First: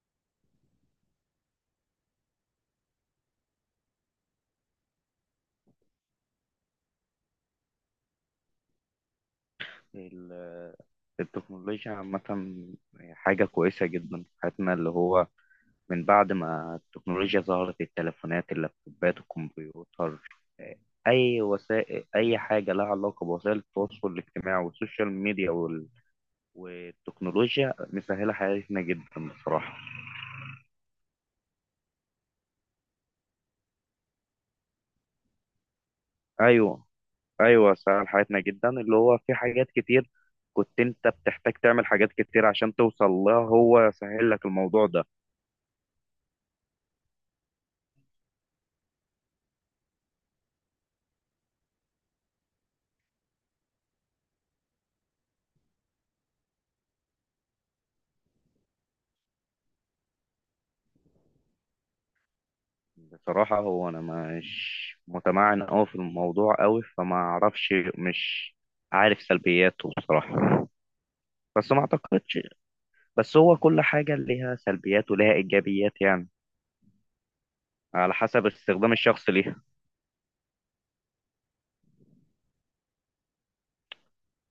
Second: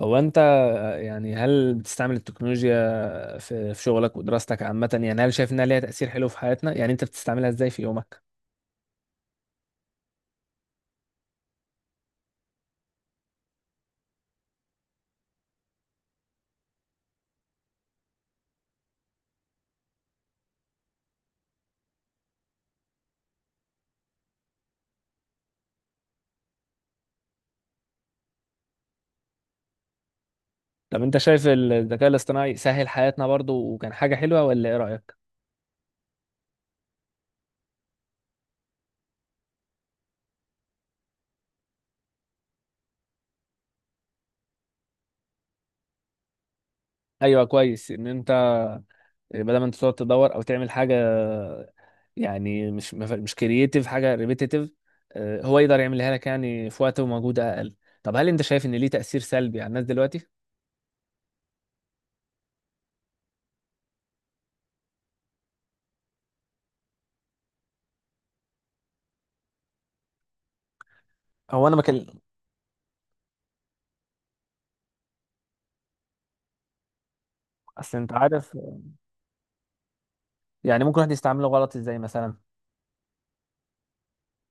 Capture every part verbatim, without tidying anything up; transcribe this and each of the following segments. هو انت يعني هل بتستعمل التكنولوجيا في في شغلك ودراستك عامة، يعني هل شايف انها ليها تأثير حلو في حياتنا؟ يعني انت بتستعملها ازاي في يومك؟ ال- التكنولوجيا عامة حاجة كويسة جدا في حياتنا اللي هو من بعد ما التكنولوجيا ظهرت التليفونات اللابتوبات الكمبيوتر أي وسائل أي حاجة لها علاقة بوسائل التواصل الاجتماعي والسوشيال ميديا وال... والتكنولوجيا مسهلة حياتنا جدا بصراحة. طب انت شايف الذكاء الاصطناعي سهل حياتنا برضو وكان حاجة حلوة، ولا ايه رأيك؟ أيوه، أيوه سهل حياتنا جدا، اللي هو في حاجات كتير كنت أنت بتحتاج تعمل حاجات كتير عشان توصل لها، هو سهل لك الموضوع ده. ايوه، كويس ان انت بدل ما انت تقعد تدور او تعمل حاجة، يعني مش مش كرييتيف، حاجة ريبيتيتيف، هو يقدر يعملها لك يعني في وقت ومجهود اقل. طب هل انت شايف ان ليه تأثير سلبي على الناس دلوقتي؟ بصراحة هو أنا مش متمعن أوي في الموضوع أوي، فما أعرفش، مش عارف سلبياته بصراحة. هو بس انا ما بكلم. أعتقدش، بس هو كل حاجة ليها سلبيات وليها إيجابيات يعني، اصل انت على حسب عارف، استخدام الشخص ليها. يعني ممكن واحد يستعمله غلط ازاي مثلا؟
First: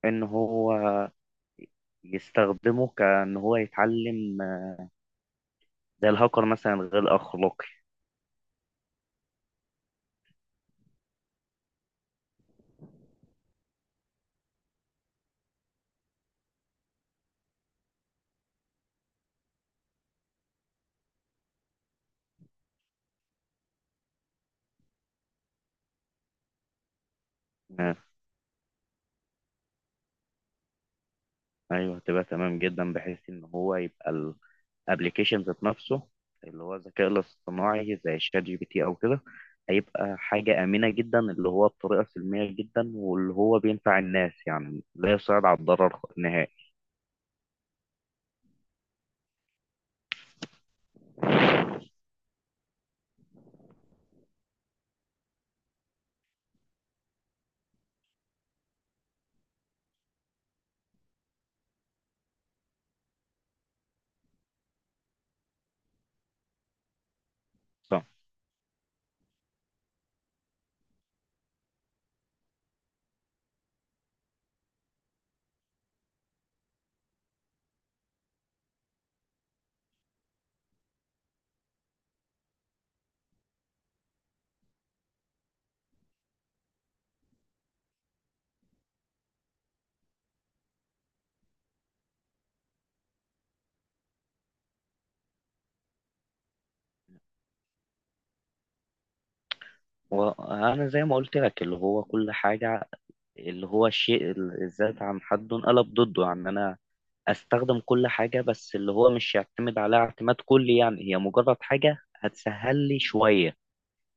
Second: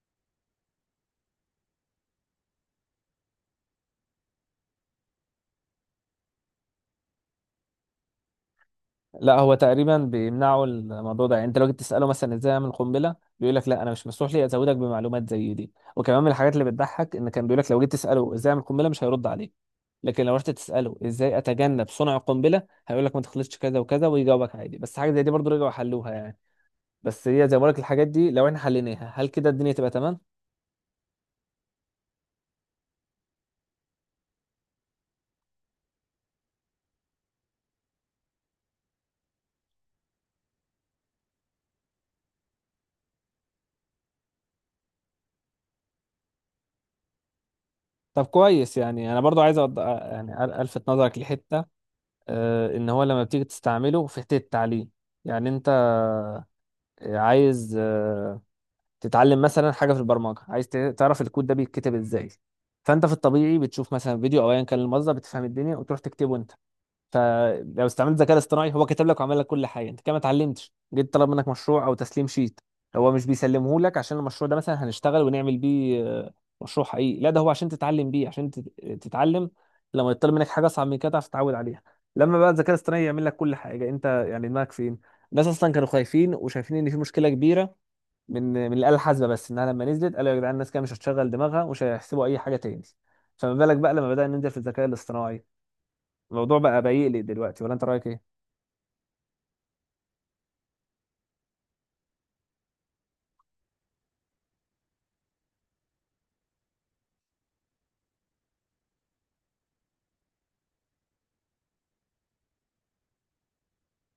إن هو يستخدمه كأن هو يتعلم زي الهاكر مثلا، غير أخلاقي. لا، هو تقريبا بيمنعوا الموضوع ده. يعني انت لو جيت تساله مثلا ازاي اعمل قنبله بيقول لك لا، انا مش مسموح لي ازودك بمعلومات زي دي. وكمان من الحاجات اللي بتضحك ان كان بيقول لك لو جيت تساله ازاي اعمل قنبله مش هيرد عليك، لكن لو رحت تساله ازاي اتجنب صنع القنبله هيقول لك ما تخلطش كذا وكذا، ويجاوبك عادي. بس حاجه زي دي برضو رجعوا حلوها يعني. بس هي زي ما بقول لك، آه، الحاجات دي لو احنا حليناها هل كده الدنيا تبقى تمام؟ أيوه، هتبقى تمام جدا، بحيث إن هو يبقى ابلكيشن ذات نفسه، اللي هو الذكاء الاصطناعي زي شات جي بي تي او كده، هيبقى حاجة آمنة جدا، اللي هو بطريقة سلمية جدا، واللي هو بينفع الناس يعني، لا يصعد على الضرر نهائي. طب كويس. يعني انا برضو عايز أض... يعني الفت نظرك لحته. آه، ان هو لما بتيجي تستعمله في حته التعليم، يعني انت عايز آه، تتعلم مثلا حاجه في البرمجه، عايز ت- تعرف الكود ده بيتكتب ازاي. فانت في الطبيعي بتشوف مثلا فيديو او ايا كان المصدر، بتفهم الدنيا وتروح تكتبه انت. فلو صح. استعملت ذكاء اصطناعي هو كتب لك وعمل لك كل حاجه، انت كده ما اتعلمتش. جيت طلب منك مشروع او تسليم شيت، هو مش بيسلمه لك عشان المشروع ده مثلا هنشتغل ونعمل بيه آه، مشروع حقيقي. لا، ده هو عشان تتعلم بيه، عشان تت- تتعلم. لما يطلب منك حاجه اصعب من كده تعرف تتعود عليها. لما بقى الذكاء الاصطناعي يعمل لك كل حاجه انت يعني دماغك فين؟ الناس اصلا كانوا خايفين وشايفين ان في مشكله كبيره من من الآلة الحاسبة، بس انها لما نزلت قالوا يا جدعان الناس كده مش هتشغل دماغها ومش هيحسبوا اي حاجة تاني. فما بالك بقى لما بدأنا ننزل في الذكاء الاصطناعي؟ الموضوع بقى بيقلق دلوقتي، ولا انت رأيك ايه؟ وأنا زي ما قلت لك، اللي هو كل حاجة اللي هو الشيء ال- الذات عن حده انقلب ضده، يعني أنا أستخدم كل حاجة بس اللي هو مش يعتمد عليها اعتماد كلي، يعني هي مجرد حاجة هتسهل لي شوية.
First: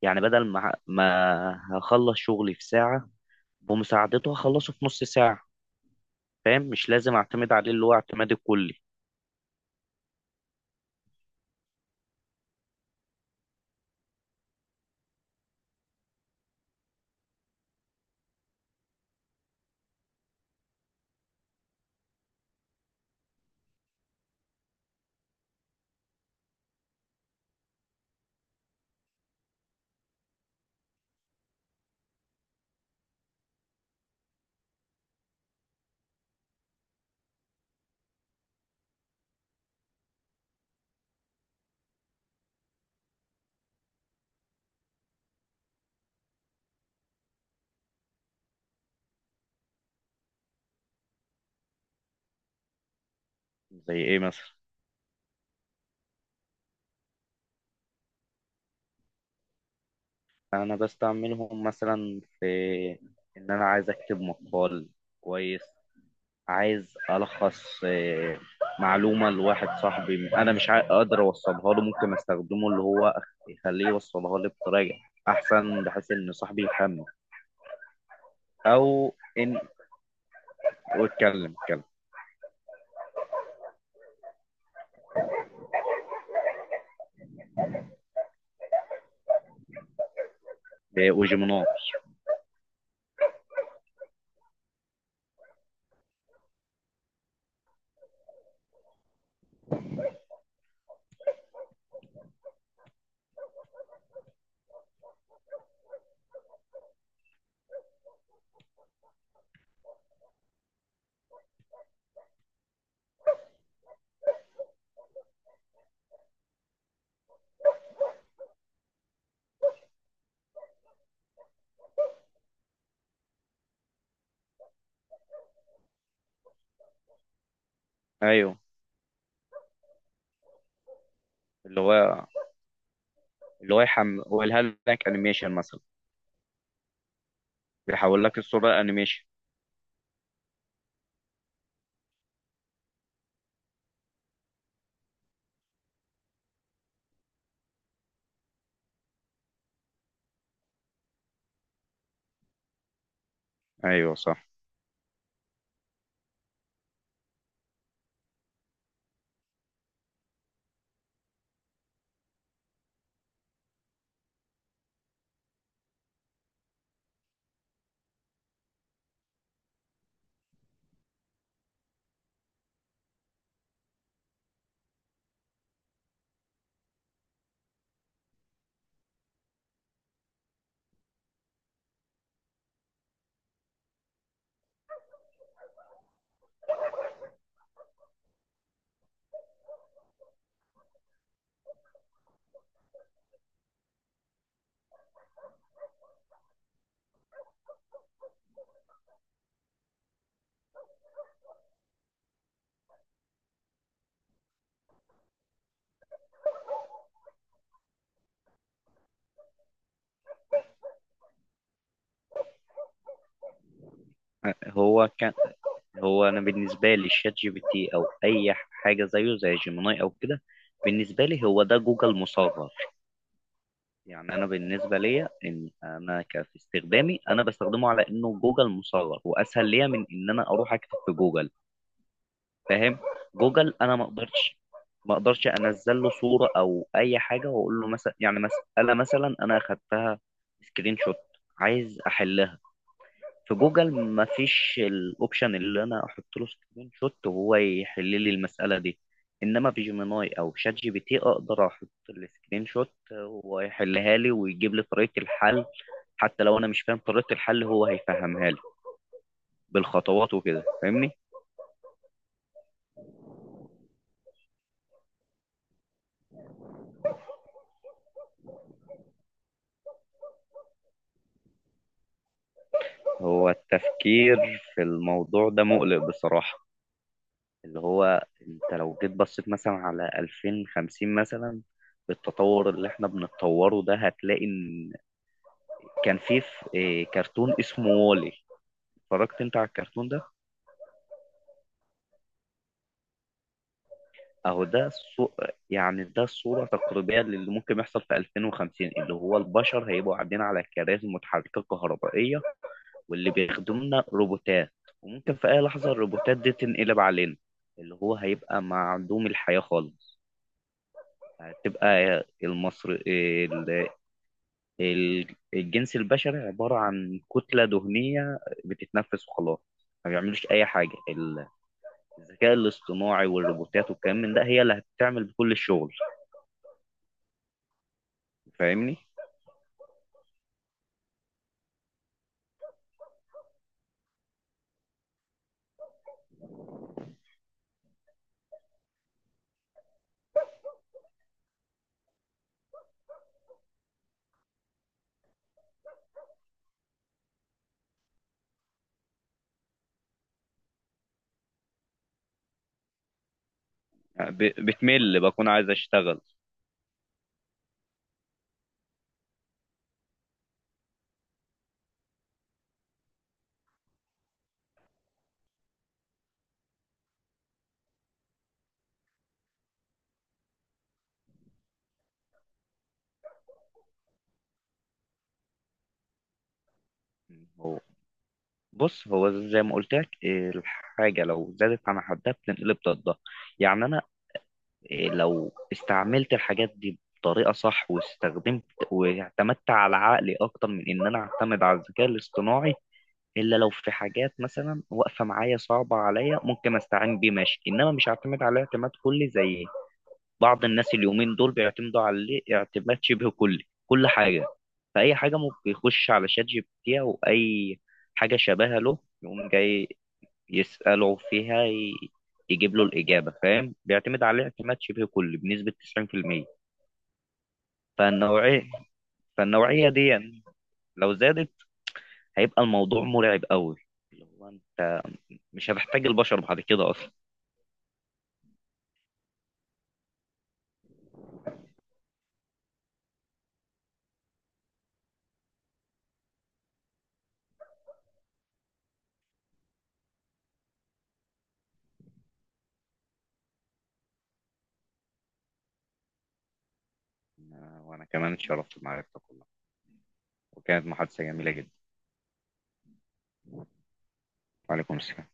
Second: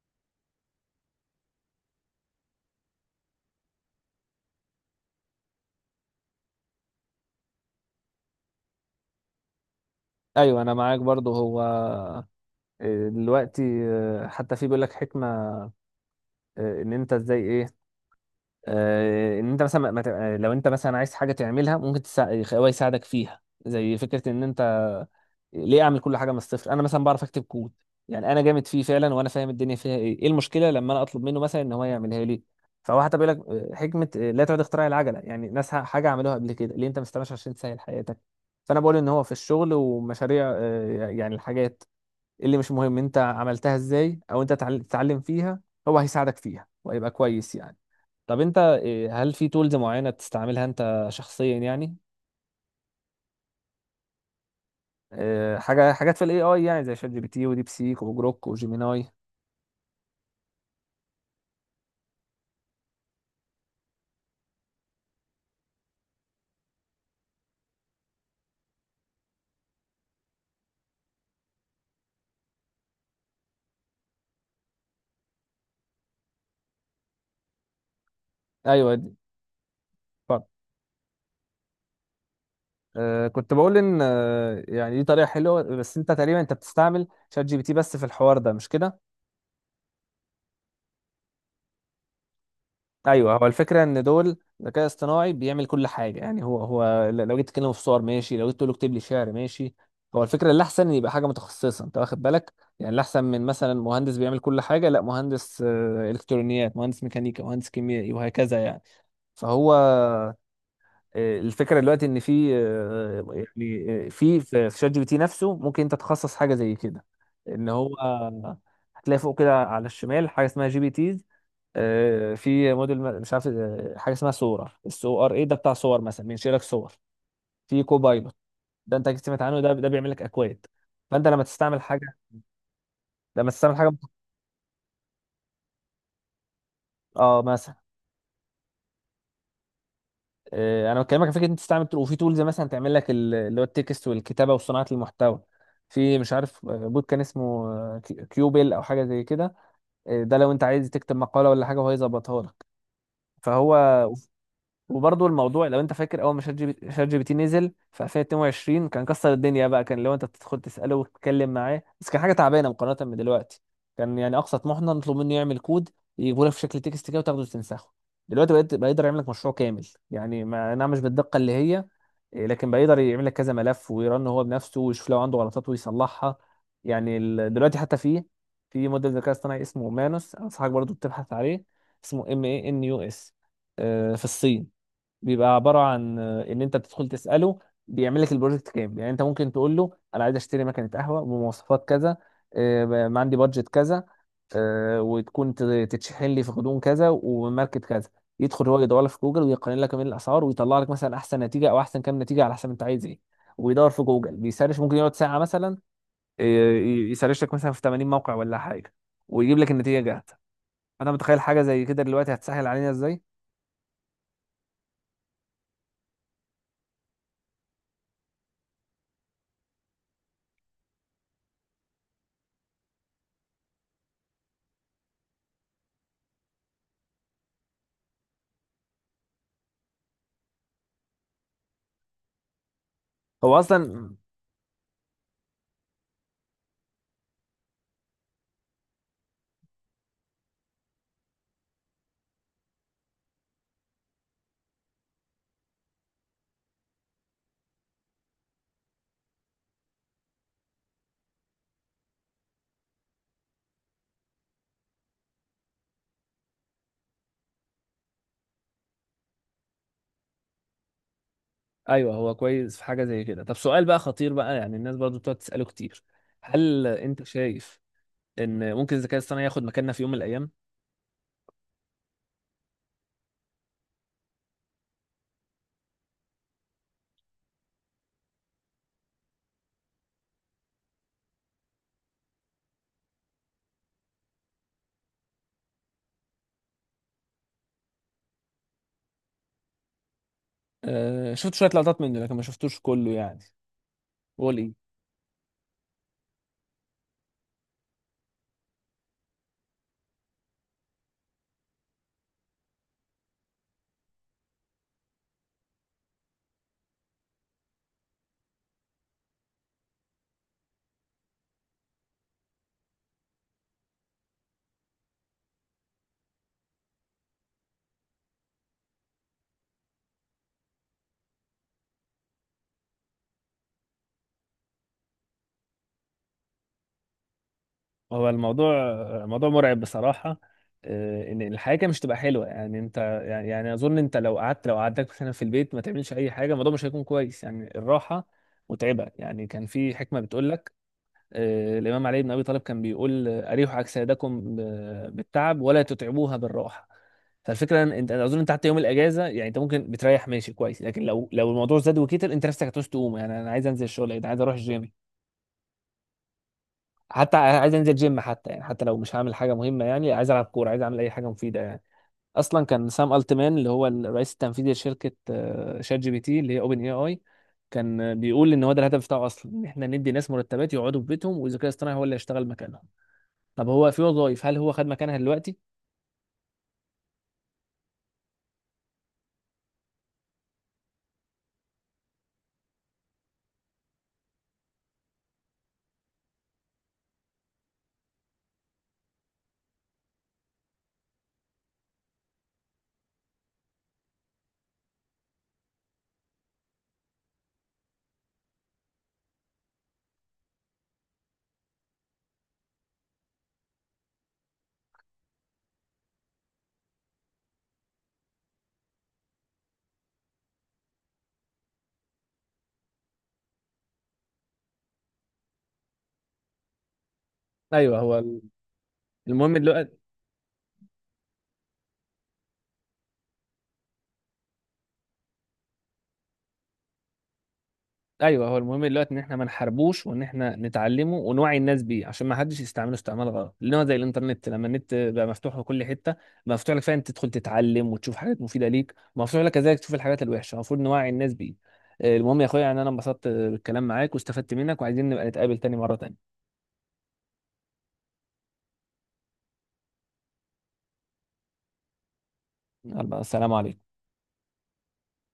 يعني بدل ما ما هخلص شغلي في ساعة، بمساعدته هخلصه في نص ساعة. فاهم؟ مش لازم اعتمد عليه اللي هو اعتمادي الكلي. ايوه، انا معاك برضو. هو آه، دلوقتي آه، حتى في بيقول لك حكمة، آه، ان انت ازاي ايه، آه، ان انت مثلا ما- ما تبقى- لو انت مثلا عايز حاجة تعملها ممكن تساعد، هو يساعدك فيها. زي فكرة ان انت ليه اعمل كل حاجه من الصفر؟ انا مثلا بعرف اكتب كود، يعني انا جامد فيه فعلا وانا فاهم الدنيا فيها ايه ايه المشكله لما انا اطلب منه مثلا ان هو يعملها لي؟ فهو حتى بيقول لك آه، حكمه، آه، لا تعد اختراع العجله، يعني ناس ح- حاجه عملوها قبل كده، ليه انت ما استناش عشان تسهل حياتك. فانا بقول ان هو في الشغل ومشاريع آه، يعني الحاجات اللي مش مهم انت عملتها ازاي او انت تعل- تتعلم فيها، هو هيساعدك فيها وهيبقى كويس يعني. طب انت آه، هل في تولز معينه بتستعملها انت شخصيا يعني؟ زي ايه مثلا؟ آه، حاجه حاجات في الاي اي، يعني زي شات جي بي تي وديب سيك وجروك وجيميناي. انا بستعملهم مثلا في ان انا عايز اكتب مقال كويس، عايز الخص آه، معلومة لواحد صاحبي انا مش عا- قادر اوصلها له، ممكن استخدمه اللي هو أخ- يخليه يوصلها لي بطريقة احسن، بحيث ان صاحبي يفهمني، ايوه دي. او ان. اتفضل. واتكلم اتكلم آه، كنت بقول ان آه، يعني دي طريقه حلوه، بس انت تقريبا انت بتستعمل شات جي بي تي بس في الحوار ده، مش كده؟ وجيميناي. ايوه. هو الفكره ان دول ذكاء اصطناعي بيعمل كل حاجه، يعني هو هو ل- لو جيت تكلمه في صور ماشي، لو جيت تقول له اكتب لي شعر ماشي. هو الفكره اللي احسن يبقى حاجه متخصصه، انت واخد بالك؟ يعني الاحسن من مثلا مهندس بيعمل كل حاجه، لا، مهندس آه، الكترونيات، مهندس ميكانيكا، مهندس كيميائي، وهكذا يعني. فهو آه، الفكره دلوقتي ان في آه، يعني آه، في في في شات جي بي تي نفسه ممكن انت تخصص حاجه زي كده. ان هو آه، هتلاقي فوق كده على الشمال حاجه اسمها جي بي تيز. آه، في موديل ما- مش عارف آه، حاجه اسمها صوره الس او ار اي، ده بتاع صور، مثلا بينشئ لك صور. في كوبايلوت ايوه. ده انت أكيد سمعت عنه، ده ده بيعمل لك اكواد. فانت لما اللي تستعمل حاجه، هو لما اللي تستعمل هو حاجه يحمل، هو الهلك انيميشن مثلا، اه مثلا بيحول لك الصورة لأنيميشن. آه، انا بكلمك عن فكره إن انت تستعمل tool- وفي تولز مثلا تعمل لك ال- اللي هو التكست والكتابه وصناعه المحتوى. في مش عارف آه، بوت كان اسمه آه، كي- كيوبل او حاجه زي كده. آه، ده لو انت عايز تكتب مقاله ولا حاجه وهو يظبطها لك. فهو أيوه صح. وبرضه الموضوع، لو انت فاكر اول ما شات جي بي شات جي بي تي نزل في ألفين واتنين كان كسر الدنيا، بقى كان لو انت تدخل تساله وتتكلم معاه بس، كان حاجه تعبانه مقارنه بدلوقتي. كان يعني اقصى طموحنا نطلب منه يعمل كود، يجيبه لك في شكل تكست كده وتاخده وتنسخه. دلوقتي بقيت بيقدر يعمل لك مشروع كامل، يعني ما نعم، مش بالدقه اللي هي إيه، لكن بيقدر يعمل لك كذا ملف ويرن هو بنفسه ويشوف لو عنده غلطات ويصلحها. يعني ال- دلوقتي حتى في في موديل ذكاء اصطناعي اسمه مانوس، انصحك برضه تبحث عليه. اسمه ام اي ان يو اس، في الصين. بيبقى عباره عن آه، ان انت بتدخل تساله بيعمل لك البروجكت كامل. يعني انت ممكن تقول له انا عايز اشتري مكنه قهوه بمواصفات كذا، آه، ب- عندي بادجت كذا، آه، وتكون ت- تتشحن لي في غضون كذا، وماركت كذا. يدخل هو يدور لك في جوجل ويقارن لك بين الاسعار، ويطلع لك مثلا احسن نتيجه او احسن كام نتيجه على حسب انت عايز ايه. ويدور في جوجل بيسرش، ممكن يقعد ساعه مثلا، آه، ي- يسرش لك مثلا في تمانين موقع ولا حاجه، ويجيب لك النتيجه جاهزه. انا متخيل حاجه زي كده دلوقتي هتسهل علينا ازاي. هو كان، هو انا بالنسبه لي الشات جي بي تي او اي حاجه زيه زي جيميناي او كده، بالنسبه لي هو ده جوجل مصغر. يعني انا بالنسبه ليا ان انا ك- في استخدامي انا بستخدمه على انه جوجل مصغر، واسهل ليا من ان انا اروح اكتب في جوجل. فاهم؟ هو جوجل انا ما اصلا اقدرش، ما اقدرش انزل له صوره او اي حاجه واقول له، مثلا يعني مساله مثلا انا اخدتها سكرين شوت، عايز احلها. في جوجل مفيش الاوبشن اللي انا احط له سكرين شوت وهو يحل لي المساله دي، انما في جيميناي او شات جي بي تي اقدر احط السكرين شوت وهو يحلها لي ويجيب لي طريقه الحل. حتى لو انا مش فاهم طريقه الحل هو هيفهمها لي بالخطوات وكده، فاهمني. ايوه، هو كويس في حاجه زي كده. طب سؤال بقى خطير بقى، يعني الناس برضو بتقعد تساله كتير، هل انت شايف ان ممكن الذكاء الاصطناعي ياخد مكاننا في يوم من الايام؟ هو التفكير في الموضوع ده مقلق بصراحه، اللي هو انت لو جيت بصيت مثلا على ألفين وخمسين مثلا، بالتطور اللي احنا بنتطوره ده هتلاقي ان، كان في ف- إيه، كرتون اسمه وولي. اتفرجت انت على الكرتون ده؟ أه، شفت شويه لقطات منه لكن ما شفتوش كله يعني. قول اهو ايه. ده الصو... يعني ده الصورة تقريبية للي ممكن يحصل في ألفين وخمسين، اللي هو البشر هيبقوا قاعدين على كراسي متحركة كهربائية، واللي بيخدمنا روبوتات، وممكن في اي لحظة الروبوتات دي تنقلب علينا، اللي هو هيبقى معدوم الحياة خالص. هتبقى المصر ال- ال- الجنس البشري عبارة عن كتلة دهنية بتتنفس وخلاص، ما بيعملوش أي حاجة. ال... الذكاء الاصطناعي والروبوتات والكلام من ده هي اللي هتعمل بكل الشغل، هو الموضوع فاهمني؟ موضوع مرعب بصراحه. أه، ان الحياه كده مش تبقى حلوه. يعني انت يعني, يعني اظن انت لو قعدت لو قعدتك مثلا في البيت ما تعملش اي حاجه الموضوع مش هيكون كويس. يعني الراحه متعبه يعني. كان في حكمه بتقول لك آه، الإمام علي بن أبي طالب كان بيقول آه، أريحوا أجسادكم ب- بالتعب ولا تتعبوها بالراحة. فالفكرة إن أنت أنا أظن أنت حتى يوم الأجازة، يعني أنت ممكن بتريح ماشي كويس، لكن لو لو الموضوع زاد وكتر أنت نفسك هتعوز تقوم. يعني أنا عايز أنزل الشغل، أنا عايز ب- أروح الجيم، بتمل، بكون عايز اشتغل. حتى عايز أنزل جيم، حتى يعني حتى لو مش هعمل حاجة مهمة، يعني عايز ألعب كورة، عايز أعمل أي حاجة مفيدة يعني. أصلا كان سام ألتمان، اللي هو الرئيس التنفيذي لشركة آه، شات جي بي تي اللي هي أوبن إي آي، كان بيقول ان هو ده الهدف بتاعه اصلا، ان احنا ندي ناس مرتبات يقعدوا في بيتهم والذكاء الاصطناعي هو اللي هيشتغل مكانهم. طب هو في وظائف هل هو خد مكانها دلوقتي؟ هو بص، هو زي ما قلت لك إيه، الحاجة لو زادت عن حدها بتنقلب ضدها، يعني أنا إيه، لو استعملت الحاجات دي بطريقة صح، واستخدمت واعتمدت على عقلي أكتر من إن أنا أعتمد على الذكاء الاصطناعي، إلا لو في حاجات مثلا واقفة معايا صعبة عليا ممكن أستعين بيه ماشي، إنما مش هعتمد عليه اعتماد كلي زي بعض الناس اليومين دول بيعتمدوا عليه اعتماد شبه كلي، كل حاجة فأي حاجة ممكن يخش على شات جي بي تي أو أي حاجة شبيهة له يقوم جاي يسأله فيها، ي- يجيب له الإجابة. فاهم؟ بيعتمد عليه اعتماد شبه كلي بنسبة تسعين في المية. ايوه هو فالنوعية المهم فالنوعية دلوقتي دي يعني لو زادت هيبقى الموضوع مرعب قوي، اللي هو أنت مش هتحتاج البشر بعد كده أصلا. ايوه، هو المهم دلوقتي ان احنا ما نحاربوش، وان احنا نتعلمه ونوعي الناس بيه عشان ما حدش يستعمله استعمال غلط. لان هو زي الانترنت، لما النت بقى مفتوح لكل حته، بقى مفتوح لك فعلا تدخل تتعلم وتشوف حاجات مفيده ليك، مفتوح لك كذلك تشوف الحاجات الوحشه، المفروض نوعي الناس بيه. آه، المهم يا اخويا، يعني انا انبسطت بالكلام معاك واستفدت منك، وعايزين نبقى نتقابل تاني مره تانيه. وأنا كمان اتشرفت بمعرفتك والله، وكانت محادثة جميلة جدا. يلا، السلام عليكم. وعليكم السلام.